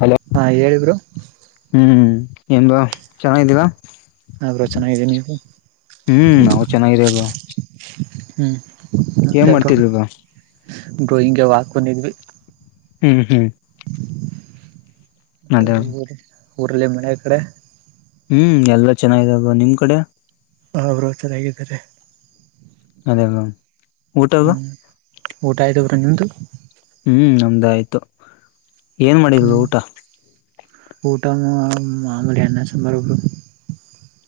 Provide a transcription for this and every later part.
Hello ಹಾ ಹೇಳಿ bro ಹ್ಮ್ ಏನ್ ಬಾ ಚೆನ್ನಾಗಿದ್ದೀರಾ ಹಾ ಬ್ರೋ ಚೆನ್ನಾಗಿದ್ದೀನಿ ನೀವು ಹ್ಮ್ ನಾವು ಚೆನ್ನಾಗಿದ್ದೀವಿ ಬ್ರೋ ಹ್ಮ್ ಏನ್ ಮಾಡ್ತಿದಲ್ಗ ಬ್ರೋಯಿಂಗ್ಗೆ ವಾಕಕೊಂಡಿದ್ವಿ ಹ್ಮ್ ಹ್ಮ್ ಮತ್ತ ಅದೇ ಊರು ಊರುಲ್ಲಿ ಮಳೆ ಕಡೆ ಹ್ಮ್ ಎಲ್ಲಾ ಚೆನ್ನಾಗಿದ್ದಾರೆ ಬ್ರೋ ನಿಮ್ ಕಡೆ ಹ ಬ್ರೋ ಚೆನ್ನಾಗಿದ್ದಾರೆ ಅದೇ ಊಟ ಹೇಲಾ ಊಟ ಆಯ್ತು ಬ್ರೋ ನಿಮ್ದು ಹ್ಮ್ ನಮ್ದ ಆಯ್ತು ಏನ್ ಮಾಡಿದ್ರು ಹ್ಮ್ ಊಟ ಊಟ ಮಾಮಲೆ ಅನ್ನ ಸಾಂಬಾರ್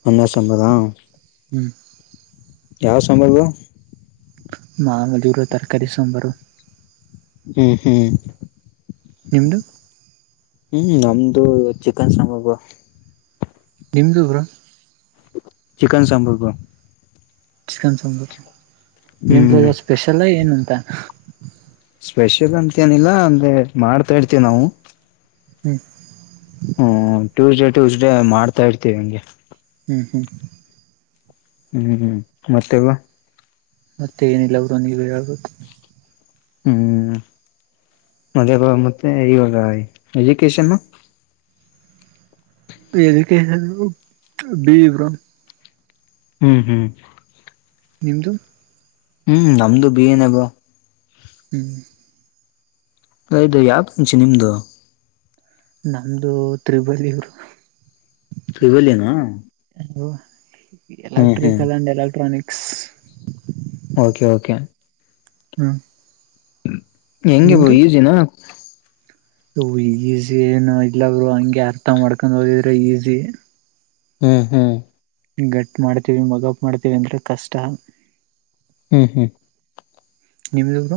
ಅನ್ನ ಸಾಂಬಾರ್ ಹ್ಮ್. ಯಾವ ಸಾಂಬಾರ್ ಮಾ ಮಜೂರು ತರಕಾರಿ ಸಾಂಬಾರ್ ಹ್ಮ್ ಹ್ಮ್ ನಿಮ್ಮದು ಹ್ಮ್ ನಮ್ದು ಚಿಕನ್ ಸಾಂಬಾರ್ ಬ್ರೋ ನಿಮ್ಮದು ಬ್ರೋ ಚಿಕನ್ ಸಾಂಬಾರ್ ಚಿಕನ ಸಾಂಬಾರ್ ಏನ್ ಹ್ಮ್ ಸ್ಪೆಷಲ್ ಏನಂತ ಸ್ಪೆಷಲ್ ಅಂತೇನಿಲ್ಲ ಅಂದ್ರೆ ಮಾಡ್ತಾ ಇರ್ತೇವಿ ನಾವು ತ್ತೆ ಹ್ಮ್ ಟ್ಯೂಸ್ಡೇ ಟ್ಯೂಸ್ ಡೇ ಮಾಡ್ತಾ ಇರ್ತೀವಿ ನಂಗೆ ಹ್ಞ ಹ್ಮಞ ಹ್ಮ್ ಹ್ಮ್ ಮತ್ತೆ ಬ್ರೋ ಮತ್ತೆ ಏನಿಲ್ಲ ಬ್ರೋ ನೀವೇ ಹೇಳ್ಬೇಕು ಹ್ಮ್ ಮದ ಮತ್ತೆ ಈವಾಗ ಎಜುಕೇಶನು ಕ್ಕೆ ಬವ್ರ ಹ್ಮ್ ಹ್ಮ್ ನಿಮದುು ಹ್ಮ್ ನಮ್ದು ಬಿ ಏನಬ ಹ್ಮ್ ಐದು ಯಂ ಶಿನಿಮದು ನಮ್ದು ತ್ರಿಬಳಿಯೂರು ಇ ಇಗಲಿನ electrical and electronics okay okay ಹ್ಮ್ ಹೆಂಗೆ ಬೋ ಈಜಿನ ಈಸಿ ಏನು ಇಲ್ಲವರು ಹಂಗೆ ಅರ್ಥ ಮಾಡ್ಕೊಂಡ್ ಹದಿದ್ರೆ ಈಸಿ ಹ್ಮ್ ಹ್ಮ್ ಗಟ್ ಮಾಡ್ತೀವಿ ಮಗಪ್ ಮಾಡ್ತೀವಿ ಅಂದ್ರೆ ಕಷ್ಟ ಹ್ಮ್ ಹ್ಮ್ ನಿಮ್ಮದು ಬ್ರೋ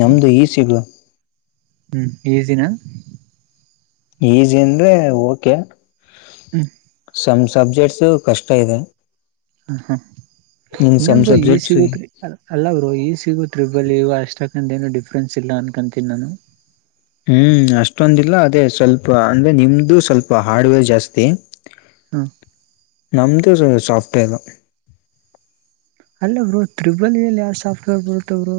ನಮ್ದು ಈ ಸಿಗ ಹ್ಮ್ ಈಸಿನ ಈಜಿ ಅಂದ್ರೆ ಓಕೆ ಹ್ಮ ಸಮ್ ಸಬ್ಜೆಕ್ಟ್ಸ ಕಷ್ಟ ಇದೆ ಹ ಹ ನಿಮ್ ಸಮ್ ಇನ್ನೊರು ಈ ಸಬ್ಜೆಕ್ಟ್ಸ್ ಸಿಗತ್ ಅಲ್ಲ ಬ್ರೋ ಈ ಸಿಗತ್. ಟ್ರಿಬಲ್ ಇಗ ಅಷ್ಟಕ್ಕಂತ ಏನು ಡಿಫ್ರೆನ್ಸ್ ಇಲ್ಲ ಅನ್ಕಂತೀನಿ ನಾನು. ಹ್ಮ್ ಅಷ್ಟೊಂದಿಲ್ಲ ಅದೇ ಸ್ವಲ್ಪ ಅಂದ್ರೆ ನಿಮ್ದು ಸ್ವಲ್ಪ ಹಾರ್ಡ್ವೇರ್ ಜಾಸ್ತಿ ಹ ನಮ್ದ ಸಾಫ್ಟ್ವೇರ ಅಲ್ಲ ಅವರು ತ್ರಿಬಲ್ಲಿಯಲ್ಲಿ ಯಾವ ಸಾಫ್ಟ್ವೇರ್ ಬರುತ್ತವರು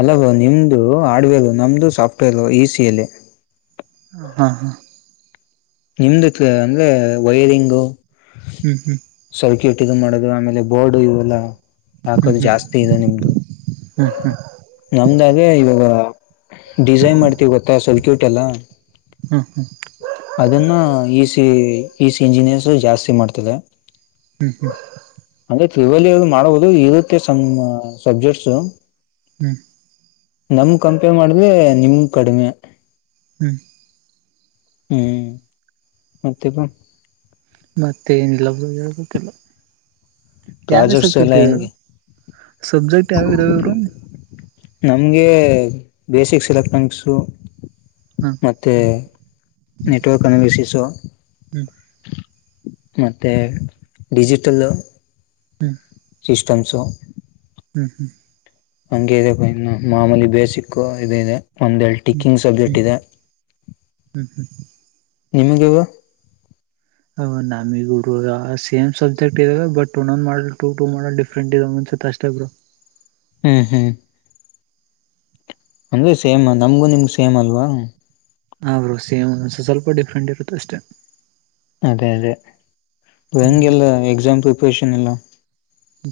ಅಲ್ಲ ಬ್ರೋ ನಿಮ್ದು ಹಾರ್ಡ್ವೇರ್ ನಮ್ದು ಸಾಫ್ಟ್ವೇರ್ ಈಸಿಯಲ್ಲಿ ಹಾ ಹಾ ನಿಮ್ದತ್ ಅಂದ್ರೆ ವೈರಿಂಗು ಹ್ಮ್ ಹ್ಮ್ ಟ್ಟ ಮಾಡದು ಆಮೇಲೆ ಬೋರ್ಡು ಇವೆಲ್ಲ ಹ್ಮ್ ಹಾಕದು ಹ್ಮ್ ಜಾಸ್ತಿ ಇದೆ ನಿಮ್ದು. ಹ್ಮ್ ನಮ್ದಾಗೆ ಇವಾಗ ಡಿಸೈನ್ ಮಾಡ್ತಿವಿ ಗೊತ್ತಾ ಸರ್ ಕ್ಯೂಟ್ ಎಲ್ಲ ಹ್ಮ್ ಹ್ಮ್ ಅದನ್ನ E C E C engineers ಜಾಸ್ತಿ ಮಾಡ್ತದೆ. ಕ [inaudible] ತ್ರಿಬಲ್ ಈ ಲೂ ಮಾಡುವುದು ಇರುತ್ತೆ ಸಬ್ಜೆಕ್ಟ್ಸ್. ಹ್ಮ ನಮ ಕಂಪೇರ್ ಮಾಡಿದ್ರೆ ನಿಮ ಕಡಿಮೆ ಹ್ಮ್ ಹ್ಮ್ ಮತ್ತೆಪ್ಪ ಮತ್ತೆ ಏನೀಲ್ಲ ಬ್ರೋ ಹೇಳ್ಬೇಕಲ್ಲ ಯಾವ ಯಾವ ಪ್ರಾಜೆಕ್ಟ್ಸ್ ಎಲ್ಲ ಸಬ್ಜೆಕ್ಟ್. ಹೆಂಗೆ ಸಬ್ಜೆಕ್ಟ್ ಯಾವಿದಾವೆ ಇವ್ರು ಹ್ಮ್ ನಮ್ಗೆ ಬೇಸಿಕ್ಸ್ ಎಲೆಕ್ಟ್ರಾನಿಕ್ಸು ಮತ್ತೆ ನೆಟ್ವರ್ಕ್ ಆನ್ಲಿಸಿಸ್ ಹ್ಮ್ ಮತ್ತೆ ಡಿಜಿಟಲ್ ಹ್ಮ ಸಿಸ್ಟಮ್ಸು ಹ್ಞ ಹ್ ಹಂಗೆ ಇ ಇನ್ನು ಮಾಮೂಲಿ ಬೇಸಿಕ್ ಇದ ಇದೆ ಒಂದೆಡು ಹ್ಮ್ ಟಿಕ್ಕಿಂಗ್ ಸಬ್ಜೆಕ್ಟ್ ಇದೆ ಹ ನಿಮಗೆ ಬ್ರೋ ನಮಿಗೂರು ಸೇಮ ಸಬ್ಜೆಕ್ಟ್ ಇವೆ ಬಟ್ ಒಂದೊಂದ model to to model different ಇದಾವೆ ಅನಿಸುತ್ತೆ ಅಷ್ಟೆ ಅ ಬ್ರೋ [unintelligible] ಹ್ಮ್ ಹ್ಮ್ ಅಂದ್ರೆ ಸೇಮ್ ನಮ್ಗು ನಿಮಗು ಸೇಮ್ ಅಲ್ವಾ ಆ ಬ್ರೋಯಿ ಸೇಮ್ ಒಂದ ಸ್ವಲ್ಪ ಡಿಫ್ರೆಂಟ್ ಇರುತ್ತೆ ಅಷ್ಟೆ ಅದೇ ಅದೇ ಹ್ಮ್ ಹೆಂಗೆಲ್ಲ ಎಕ್ಸಾಮ್ ಪ್ರಿಪರೇಷನ್ ಎಲ್ಲ.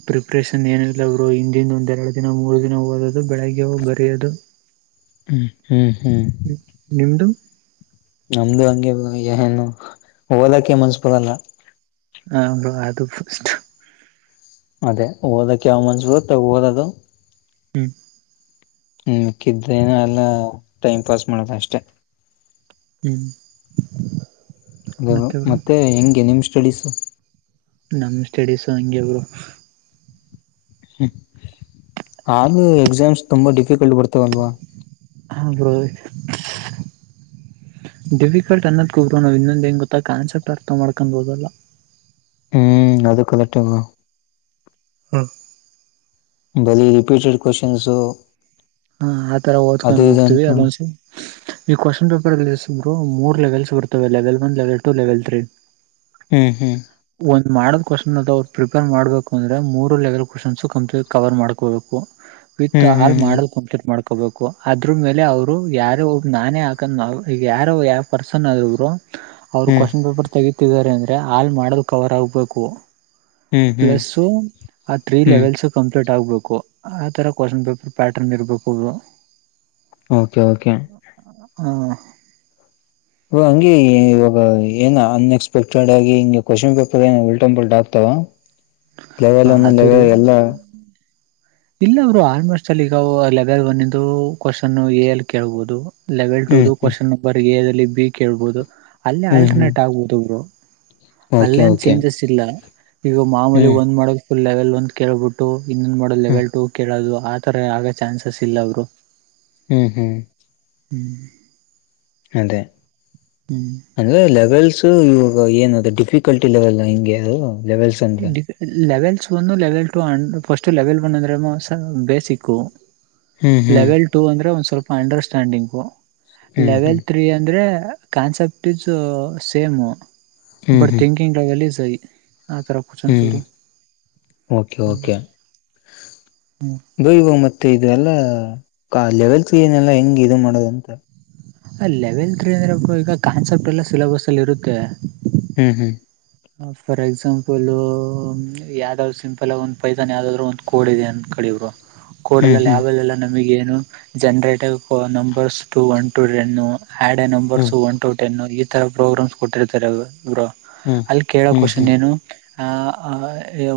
ಪ್ರಿಪ್ರೇಷನ್ ಏನ ಇಲ್ಲ ಅವರು ಹಿಂದಿಂದ ಒಂದೆರಡು ದಿನ ಮೂರು ದಿನ ಹಓದದು ಬೆಳಗ್ಗೆ ಹೋಗಿ ಬರೆಯೋದು. ಹ್ಮ್ ಹ್ಮ್ ನಿಮ್ದು ನಮ್ದು ಹಂಗೆ ಬ್ರೋ ಏನು ಓದಕ್ಕೆೆ ಮನ್ಸ ಬರಲ್ಲ ಹ ಅದು [unintelligible] ಅದೇ ಓದಕ್ಕೆ ಯಾವ ಮನ್ನಸ ಬರ್ತೆ ಅವಾಗ ಓದದು ಹ್ಮ ನಿಕ್ಕಿದ್ದೇನ ಎಲ್ಲ ಟೈಮ್ ಪಾಸ್ ಮಾಡದು ಅಷ್ಟೆ. ಹ್ಮ್ [inaudible] ಮತ್ತೆ ಹೆಂಗೆ ನಿಮ್ ಸ್ಟಡಿಸು ನಮ್ ಸ್ಟಡೀಸ್ ಹಂಗೆ ಬ್ರೋ [unintelligible] [inaudible] ಹ್ಮ ಆದ್ರು ಎಕ್ಸಾಮ್ಸ್ ತುಂಬಾ ಡಿಫಿಕಲ್ಟ್ ಬರ್ತವ ಅಲ್ವಾ ಆ ಬ್ರೋಯಿ [inaudible] ಡಿಫಿಕಲ್ಟ್ ಅನ್ನೋದ್ ಕೂಗರು ನಾವ್ ಇನ್ನೊಂದು ಹೆಂಗ ಗೊತ್ತಾ ಕಾನ್ಸೆಪ್ಟ್ ಅರ್ಥ ಮಾಡ್ಕೊಂಡ ಓದಲ್ಲ ಹ್ಮ್ ಅದು ಕಲೆಟ್ ಹಾ ಬಲಿ ರಿಪೀಟೆಡ್ ಕ್ವೆಶ್ಚನ್ ಹಾ ಆತರ ಓದ್ಕೊಂಡ್ ಹೋಗ್ತೀವಿ ಅಂತ ಅಲ್ಲೊಂದ ಈ ಕ್ವಶನ್ ಪೇಪರ್ ಬ್ರೋ ಮೂರ್ ಲೆವೆಲ್ಸ್ ಬರ್ತವೆ level one level two level three ಹ್ಮ್ ಹ್ಮ್ ಒಂದ್ ಮಾಡೆಲ್ ಕ್ವೆಶ್ಚನ್ ಅದ ಅವ್ ಪ್ರಪೇರ್ ಮಾಡಬೇಕು ಅಂದ್ರೆ ಮೂರು ಲೆವೆಲ್ ಕ್ವಶನ್ಸ್ ಕಂಪ್ಲೀಟ್ ಕವರ್ ಮಾಡಕೋಬೇಕು ವಿತ್ ಹ್ಮ್ ಹಾಲ್ ಹ್ಮ್ ಮಾಡಲ್ ಸೆಟ್ ಮಾಡ್ಕೊಬೇಕು ಅದ್ರ ಮೇಲೆ ಅವರು ಯಾರೋ ಒಬ್ಬ ನಾನೇ ಹಾಕಂದ್ ನಾವು ಈಗ ಯಾರೋ ಯಾವ ಪರ್ಸನ್ ಆದಬ್ರು ಅವರು ಹ್ಮ್ ಕ್ವೆಶ್ಚನ್ ಪೇಪರ್ ತೆಗೀತಿದ್ದಾರೆ ಅಂದ್ರೆ ಹಾಲ್ ಮಾಡದು ಕವರ್ ಆಗ್ಬೇಕು ಹ್ಮ್ ಹ್ಮ್ ಪ್ಲಸ್ಸು ಆ ತ್ರೀ ಹ್ಮ್ ಲೆವೆಲ್ಸ್ ಕಂಪ್ಲೀಟ್ ಆಗ್ಬೇಕು ಆ ತರ ಕ್ವಶನ್ ಪೇಪರ್ ಪ್ಯಾಟರ್ನ್ ಇರ್ಬೇಕು ಬ್ರೋ ಓಕೆ ಓಕೆ ಹಾ ಇವಾಗ ಹಂಗೆ ಇವಾಗ ಏ ಅನ್ಎಕ್ಸ್ಪೆಕ್ಟೆಡ್ ಆಗಿ ಹಂಗೆ ಕ್ವಶನ್ ಪೇಪರ್ ಏ ಉಲ್ಟಪಲ್ಟ್ ಆಗ್ತಾವ ಹಾ ಲೆವೆಲ್ ಅನ್ನು ಅದು ರೀ ಲೆವೆಲ್ ಎಲ್ಲ ಇಲ್ಲ ಅವರು ಆಲ್ಮೋಸ್ಟ್ ಅಲ್ಲಿ ಈಗ ಲೆವೆಲ್ ಒಂದಂದು ಕ್ವೆಶ್ಚನ್ ಎ ಅಲ್ಲಿ ಕೇಳ್ಬಹುದು ಲೆವೆಲ್ ಹ್ಮ್ ಟೂದು ಹ್ಮ್ ಕ್ವೆಶ್ಚನ್ ನಂಬರ್ ಎ ದಲ್ಲಿ ಬಿ ಕೇಳಬಹುದು ಅಲ್ಲೆ ಹ್ಮ್ ಹ್ಮ್ ಆಲ್ಟರ್ನೇಟ್ ಆಗ್ಬಹುದು ಬ್ರೋ ಓಕೆ ಅಲ್ಲೇನ್ ಓಕೆ ಚೇಂಜಸ್ ಇಲ್ಲ ಈಗ ಮಾಮೂಲಿ ಹ್ಮ್ ಒಂದ್ ಮಾಡಕ್ ಫುಲ್ ಲೆವೆಲ್ ಒಂದ್ ಕೇಳ್ಬಿಟ್ಟು ಇನ್ನೊಂದು ಮಾಡೆಲ ಹ್ಮ್ ಲೆವೆಲ್ ಟೂ ಕೇಳೋದು ಆ ತರ ಆಗೋ ಚಾನ್ಸಸ್ ಇಲ್ಲ ಅವರು ಹ್ಮ್ ಹ್ಮ್ [unintelligible] ಅದೇ ಹ್ಮ್ ಅಂದ್ರೆ ಲೆವೆಲ್ಸ್ ಸೊ ಇವಾಗ ಏನಾದ ಡಿಫಿಕಲ್ಟಿಲವೆಲ್ಲ ಹಿಂಗೆ ಅದು ಲೆವೆಲ್ಸ್ ಅಂದ್ರೆ ಲೆವೆಲ್ ಒಂದು level two and first level one ಅಂದ್ರೆ ಬೇಸಿಕ್ು ಹ್ಮ್ ಹ್ಮ್ ಲೆವೆಲ್ ಟೂ ಅಂದ್ರೆ ಒಂದ ಸ್ವಲ್ಪ ಅಂಡರ್ಸ್ಟ್ಯಾಂಡಿಂಗು ಹ್ಮ್ ಲೆವೆಲ್ ತ್ರೀ ಅಂದ್ರೆ concept is same hmm hmm but hmm thinking level high hmm okay okay bro ಈವಾಗ ಮ ಮತ್ತ ಇ ಎಲ್ಲ ಲೆವೆಲ್ಸ್ ಏನೆಲ್ಲಾ ಹೆಂಗ್ ಇದು ಮಾಡದಂತ ಲೆವೆಲ್ ತ್ರೀ ಅಂದ್ರೆ ಈಗ ಕಾನ್ಸೆಪ್ಟ ಎಲ್ಲ ಸಿಲೆಬಸ್ ಅಲ್ಲಿ ಇರುತ್ತೆ ಹ್ಮ್ ಹ್ಮ್ ಫಾರ್ ಎಕ್ಸಾಂಪಲ್ ಯಾವ್ದ್ ಸಿಂಪಲ್ ಆಗ ಒಂದ್ ಪೈತಾನ್ ಯಾವ್ದಾದ್ರು ಒಂದು ಕೋಡ್ ಇದೆ ಅಂತ ಕಳಿವ್ರು ಕೊಡಲ್ಲೆಲ ಹ್ಮ್ ಯಾವೆಲ್ಲಾ ನಮಗೆ generator numbers to one to ten add numbers hmm one to ten ಈ ತರ ಪ್ರೋಗ್ರಾಮ್ಸ್ ಕೊಟ್ಟಿರ್ತಾರೆ ಬ್ರೋ ಹ್ಮ್ ಅಲ್ಲಿ ಹ್ಮ್ ಹ್ಮ್ ಹ್ಮ್ ಕೇಳೋಕಷನ್ ನೀೇನು ಆ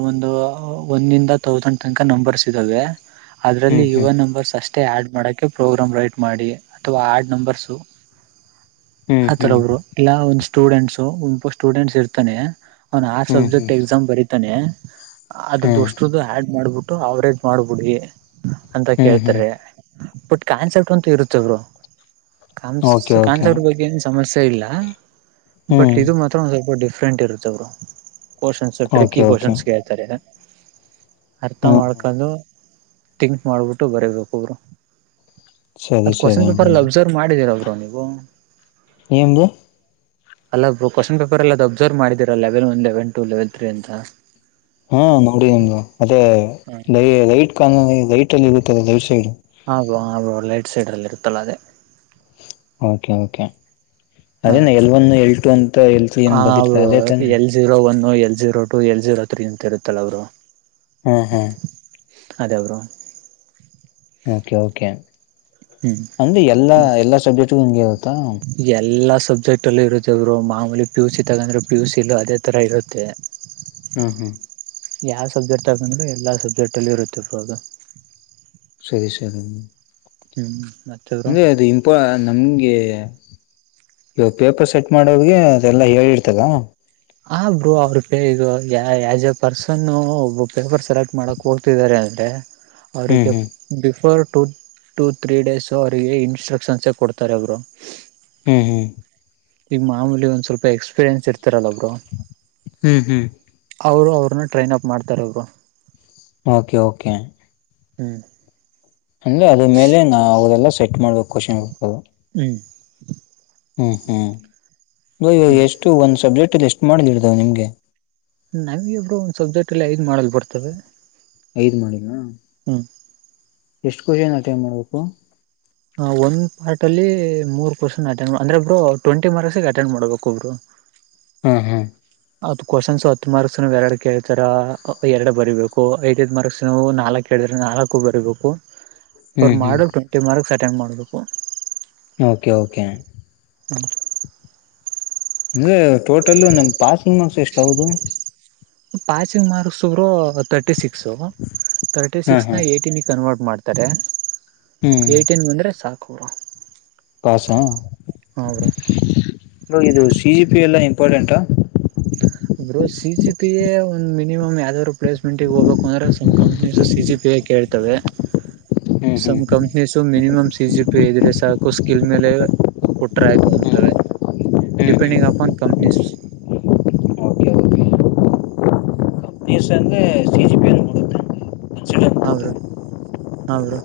ಒಂದು ಒಂದಂದ ತೌಸಂಡ್ ತನಕ ನಂಬರ್ಸ್ ಇದ್ದಾವೆ ಹ್ಮ್ ಅದರಲ್ಲಿ ಯುವನ ನಂಬರ್ಸ್ ಅಷ್ಟೆ ಮತ್ತ ಆ್ಯಡ್ ಮಾಡೋಕ್ಕೆ ಪ್ರೋಗ್ರಾಮ್ ರೈಟ್ ಮಾಡಿ ಅಥವಾ ಆ್ಯಡ್ ನಂಬರ್ಸು ಹ್ಮ್ ಹ್ಮ್ ಹ್ಮ್ ಆತರ ಹ್ಮ್ ಬ್ರೋ ಇಲ್ಲಾ ಒಂದ್ ಸ್ಟೂಡೆಂಟ್ಸು ಒಪ ಸ್ಟೂಡೆಂಟ್ಸ್ ಇರ್ತಾನೆ ಅವನ್ ಆರ್ ಹ್ಮ್ ಸಬ್ಜೆಕ್ಟ್ ಎಕ್ಸಾಮ್ ಬರೀತಾನೆ ಅದ್ರದ್ದ ಅಷ್ಟದ್ದು ಆ್ಯಡ್ ಮಾಡ್ಬಿಟ್ಟು ಅವರೇಜ್ ಮಾಡ್ಬಿಡಿ ಅಂತ ಹ್ಮ್ ಹ್ಮ್ ಹ್ಮ್ ಕೇಳ್ತಾರೆ ಬಟ್ ಕಾನ್ಸೆಪ್ಟ್ ಅಂತೂ ಇರುತ್ತವರು ಕಾನ್ ಓಕೆ ಓಕೆ ಕಾನ್ಸೆಪ್ಟ್ ಬಗ್ಗೆ ಏನ್ ಸಮಸ್ಯೆ ಇಲ್ಲ ಬಟ್ ಹ್ಮ್ ಇದು ಮಾತ್ರ ಒ ಸ್ವಲ್ಪ ಡಿಫ್ರೆಂಟ್ ಇರುತ್ತ ಅವರು questions okay tricky okay questions ಕೇಳ್ತಾರೆ ಅರ್ಥ ಹ್ಮ್ ಹ್ಮ್ ಮಾಡ್ಕೊಂಡು ಥಿಂಕ್ ಮಾಡ್ಬಿಟ್ಟು ಬರೀಬೇಕುೊಬ್ರು ಸರಿ ಅದ್ ಕ್ವಶನ್ ಸರಿ ಪೇಪರ್ಲ್ಲಿ ಅಬ್ಸರ್ವ್ ಮಾಡಿದೀರರು ನೀವು ನಿಮ್ದು ಅಲ್ಲ ಕ್ವೆಶನ್ ಪೇಪರ್ ಎಲ್ಲದು ಅಬ್ಸರ್ವ್ ಮಾಡೀರಾ level one level two level three ಅಂತ ಹಾ ನೋಡಿ ನಿಮ್ಗ ಅದೇ ಹ ರೈಟ್ ಕ ರೈಟ್ ಅಲ್ಲಿ ಇರುತ್ತ ಲೈಟ್ ಸೈಡ್ ಅ ಬ್ರೋ ಲೈಟ್ ಸೈಡ್ ಅಲ್ಲಿ ಇರುತ್ತಲ್ಲ ಅದೇ ಓಕೆ ಓಕೆ ಹ ಅದೇನ ಎಲ್ವಿಎನ್ ಎಲ್ಎರಡು ಎಲ್ಮೂರು ಏನ್ ಹ ಬದಿರ್ತ ಅವರು ಅದೇ ತಾನೆ L zero one L zero two L zero three ಅಂತ ಇರುತ್ತಲ್ಲ ಅವರು ಹಾ ಹಾ ಅದೇಬ್ರ ಓಕೆ ಓಕೆ ಎಲ್ಲಾ ಎಲ್ಲಾ ಸಬ್ಜೆಕ್ಟ್ಗು ಹಂಗೆ ಇತ್ತಾ ಎಲ್ಲಾ ಸಬ್ಜೆಕ್ಟ್ ಅಲ್ಲಿ ಇರುತ್ತೆ ಅವರು ಮಾಮೂಲಿ ಪಿ ಯು ಸಿ ತಗಂದ್ರೆ ಪಿ ಯು ಸಿ ಇ ಅದೇ ತರ ಇರುತ್ತೆ ಹ್ಮ್ ಹ್ಮ್ ಯಾವ ಸಬ್ಜೆಕ್ಟ್ ತಗಕಂದ್ರೆ ಎಲ್ಲಾ ಸಬ್ಜೆಕ್ಟ್ ಅಲ್ಲಿ ಇರುತ್ತಿರ್ಬೋದು ಸರಿ ಸರಿ ಹ್ಮ್ ಮತ್ತೆ ಬ್ರೋ ಇೇ ಅದು ಇಪ ನಮ್ಗೆ ಇವ ಪೇಪರ್ ಸೆಟ್ ಮಾಡೋಗೆ ಅದೆಲ್ಲಾ ಹೇಳಿರ್ತದ ಆ ಬ್ರೂ ಅವ್ರ ಪೇ ಇದು ಯಸ್್ ಎ ಪರ್ಸನ್ ಒಬ್ಬ ಪೇಪರ್ ಸೆಲೆಕ್ಟ್ ಮಾಡಕ್ ಹೋಗ್ತಿದ್ದಾರೆ ಹ್ಮ್ ಅವರಿಗೆ ಹ್ಮ್ before two to three days ಅವರಿಗೆ ಇನ್ಸ್ಟ್ರಕ್ಷನ್ಸೇ ಕೊಡ್ತಾರೆ ಅವರು ಹ್ಮ್ ಹ್ಮ್ ಈಗ ಮಾಮೂಲಿ ಒಂದ್ ಸ್ವಲ್ಪ ಎಕ್ಸ್ಪೀರಿಯನ್ಸ್ ಇರ್ತಾರಲ್ಲ ಒಬ್ರು ಹ್ಮ್ ಹ್ಮ್ ಅವರು ಅವ್ರನ್ನ ಟ್ರೈನ್ಪ್ ಮಾಡ್ತಾರೆಬ್ರು ಓಕೆ ಓಕೆ ಹ್ಮ್ ಅಂದೆ ಅದ್ರ ಮೇಲೆ ನಾವು ಅವದೆಲ್ಲ ಸೆಟ್ ಮಾಡ್ಬೇಕು ಕ್ವಷನ್ದು ಹ್ಮ ಹ್ಮ್ ಹ್ಮ್ ಇಾಗ ಹ್ಮ್ ಎಷ್ಟು ಒಂದ್ ಸಬ್ಜೆಕ್ಟ್ಲ್ಲಿ ಎಷ್ಟು ಮಾಡಲಿ ಇಡ್ದಾವ ನಿಮ್ಗೆ ನಾವ್ ಇಬ್ರ ಒಂದ್ ಸಬ್ಜೆಕ್ಟ್ ಹೈದು ಮಾಡಲ್ ಬರ್ತವೆ ಐದ್ ಮಾಡಿದಾ ಹಾ ಎಷ್ಟು ಪ್ರಶ್ನೆ ನಟೈ್ ಮಾಡ್ಬೇಕು ಹ ಒಂದ್ ಪಾರ್ಟ ಅಲ್ಲಿ ಮೂರ್ ಪ್ರಶ್ನೆ ಅಟೆಂಡ್ ಅಂದ್ರೆ ಒಬ್ರು ಟ್ವೆಂಟಿ ಮಾರ್ಕ್ಸ್ ಅಟೆಂಡ್ ಮಾಡ್ಬೇಕು ಒಬ್ರು ಹ್ಮ ಹಾ್ ಅದು ಕ್ವಶನ್ಸ್ ಹತ್ತು ಮಾರ್ಕ್ಸ್ ಎರಡು ಕೇಳ್ತಾರ ಎರಡು ಬರಿೀಬೇಕು ಐದೈದ್ ಮಾರ್ಕ್ಸ್ವು ನಾಲ್ಕ್ ಕ ನಾಲ್ಕು ಬರಬೇಕು ಪರ್ ಹ್ಮ್ ಮಾಡ ಹ್ಮ್ ಟ್ವೆಂಟಿ ಮಾರ್ಕ್ಸ್ ಅಟೆಂಡ್ ಮಾಡಬೇಕು ಓಕೆ ಓಕೆ ಹ ಅಂದ್ರೆ ಟೋಟಲ್ ನಮ ಪಾಸಿಂಗ್ ಮಾರ್ಕ್ಸ್ ಎಷ್ಟೌದು ಪಾಸಿಂಗ್ ಮಾರ್ಕ್ಸ್ರು ತರ್ಟಿ ಸಿಕ್ಸ್ ತರ್ಟಿ ಹಾ ಸಿಕ್ಸ್ ಹಾ ನ ಏಟಿನ ಕನ್ವರ್ಟ್ ಮಾಡತಾರೆ ತಾರೆ ಏಯ್ಟನ್ ಬಂದರೆ ಸಾಕು ಕಸಾ ಹಾ ಬ್ರೋ ಇದು ಸಿ ಇ ಪಿ ಎಲ್ಲ ಇಂಪಾರ್ಟೆಂಟಾ. ಬೋ ಸಿ ಜಿ ಪಿಯೇ ಒಂದು ಮಿನಿಮ್ ಯಾವ್ದಾದ್ ಪ್ಸ್ಮೆಂಟ್ಗೆ ಹೋಗಬೇಕು ಅಂದ್ರೆ ಕಂಪ್ನೀಸ್ ಸಿ ಸಿ ಪಿ. ಕೇಳ್ತವೆ [unintelligible] ಹ್ಮ್ ಹ್ಮ್ some companies minimum C G P ಇದ್ರೆ ಸಾಕು ಸ್ಕಿಲ್ ಮೇಲೆ ಕೊಟ್ರ ಆಯ್ತು ಅಂತ ಹ್ಮ್ ಹ್ಮ್ ಹ್ಮ್ ಡಿಪೆಡಿಂಗ್ ಅನ್ ಕಂಪ್ನಿಸಸ್ ಓಕೆ ನೀ ಸಂದ ಸಿಜಿಪಿಯ ಹ ಬ್ರೋ ಹ ಬ್ರೋ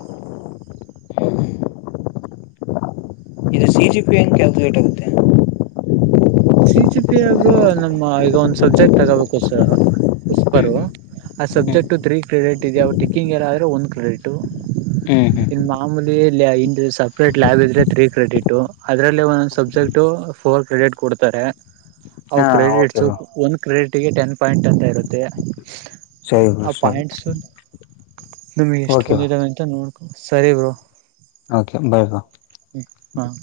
ಇದು ಸಿ ಜಿ ಪಿ ಹೆಗೆ ಕ್ಯಾಲ್ಕುಲೇಟ್ ಆಗುತ್ತೆ ಸಿ ಜಿ ಪಿ ಬ್ರೋ ನಮ್ಮ ಈಗ ಒಂದ್ ಸಬ್ಜೆಕ್ಟ್ ತಗೋಬೇಕು ಸ ಉಸ್ಪರ್ ಆ ಹ್ಮ್ ಸಬ್ಜೆಕ್ಟು ತ್ರೀ ಕ್ರೆಡಿಟ್ ಇೆಯ ಅವೆ ಟಕ್ಕಿಂಗ್ ಎಲ್ಲಾದ ಆದರೆ ಒಂದು ಕ್ರೆಡಿಟು ಹ್ಮ್ ಹ್ಮ್ ಆಮೂಲಿ ಇ ಸಪ್ರೇಟ್ ಲ್ಯಾಬ್ ಇದ್ರೆ ತ್ರ್ರೀ ಕ್ರೆಡಿಟ್ ಅದರಲ್ಲಿ ಒ ಸಬ್ಜೆಕ್ಟ್ ಫೋರ್ ಕ್ರೆಡಿಟ್ ಕೊಡುತ್ತ ತ್ತರ [unintelligible] ಅವು ಹಾ ಓಕೆ ಕ್ರೆಡಿಟ್ಸು ಬ್ರೋ ಒಂದು ಕ್ರೆಡಿಟ್ಗೆ ಟೆನ್ ಪಾಯಿಂಟ್ ಅಂತ ಇರುತ್ತೆ. ಜಯ ವರ್ಷ [unintelligible] ನಮಗ್ ಎಷ್ಟು ಬಂದಿದಾವ ಅಂತ ನೋಡ್ಕೊ ಸರಿ ಬೋ. Okay bye bro. ಹಾಂ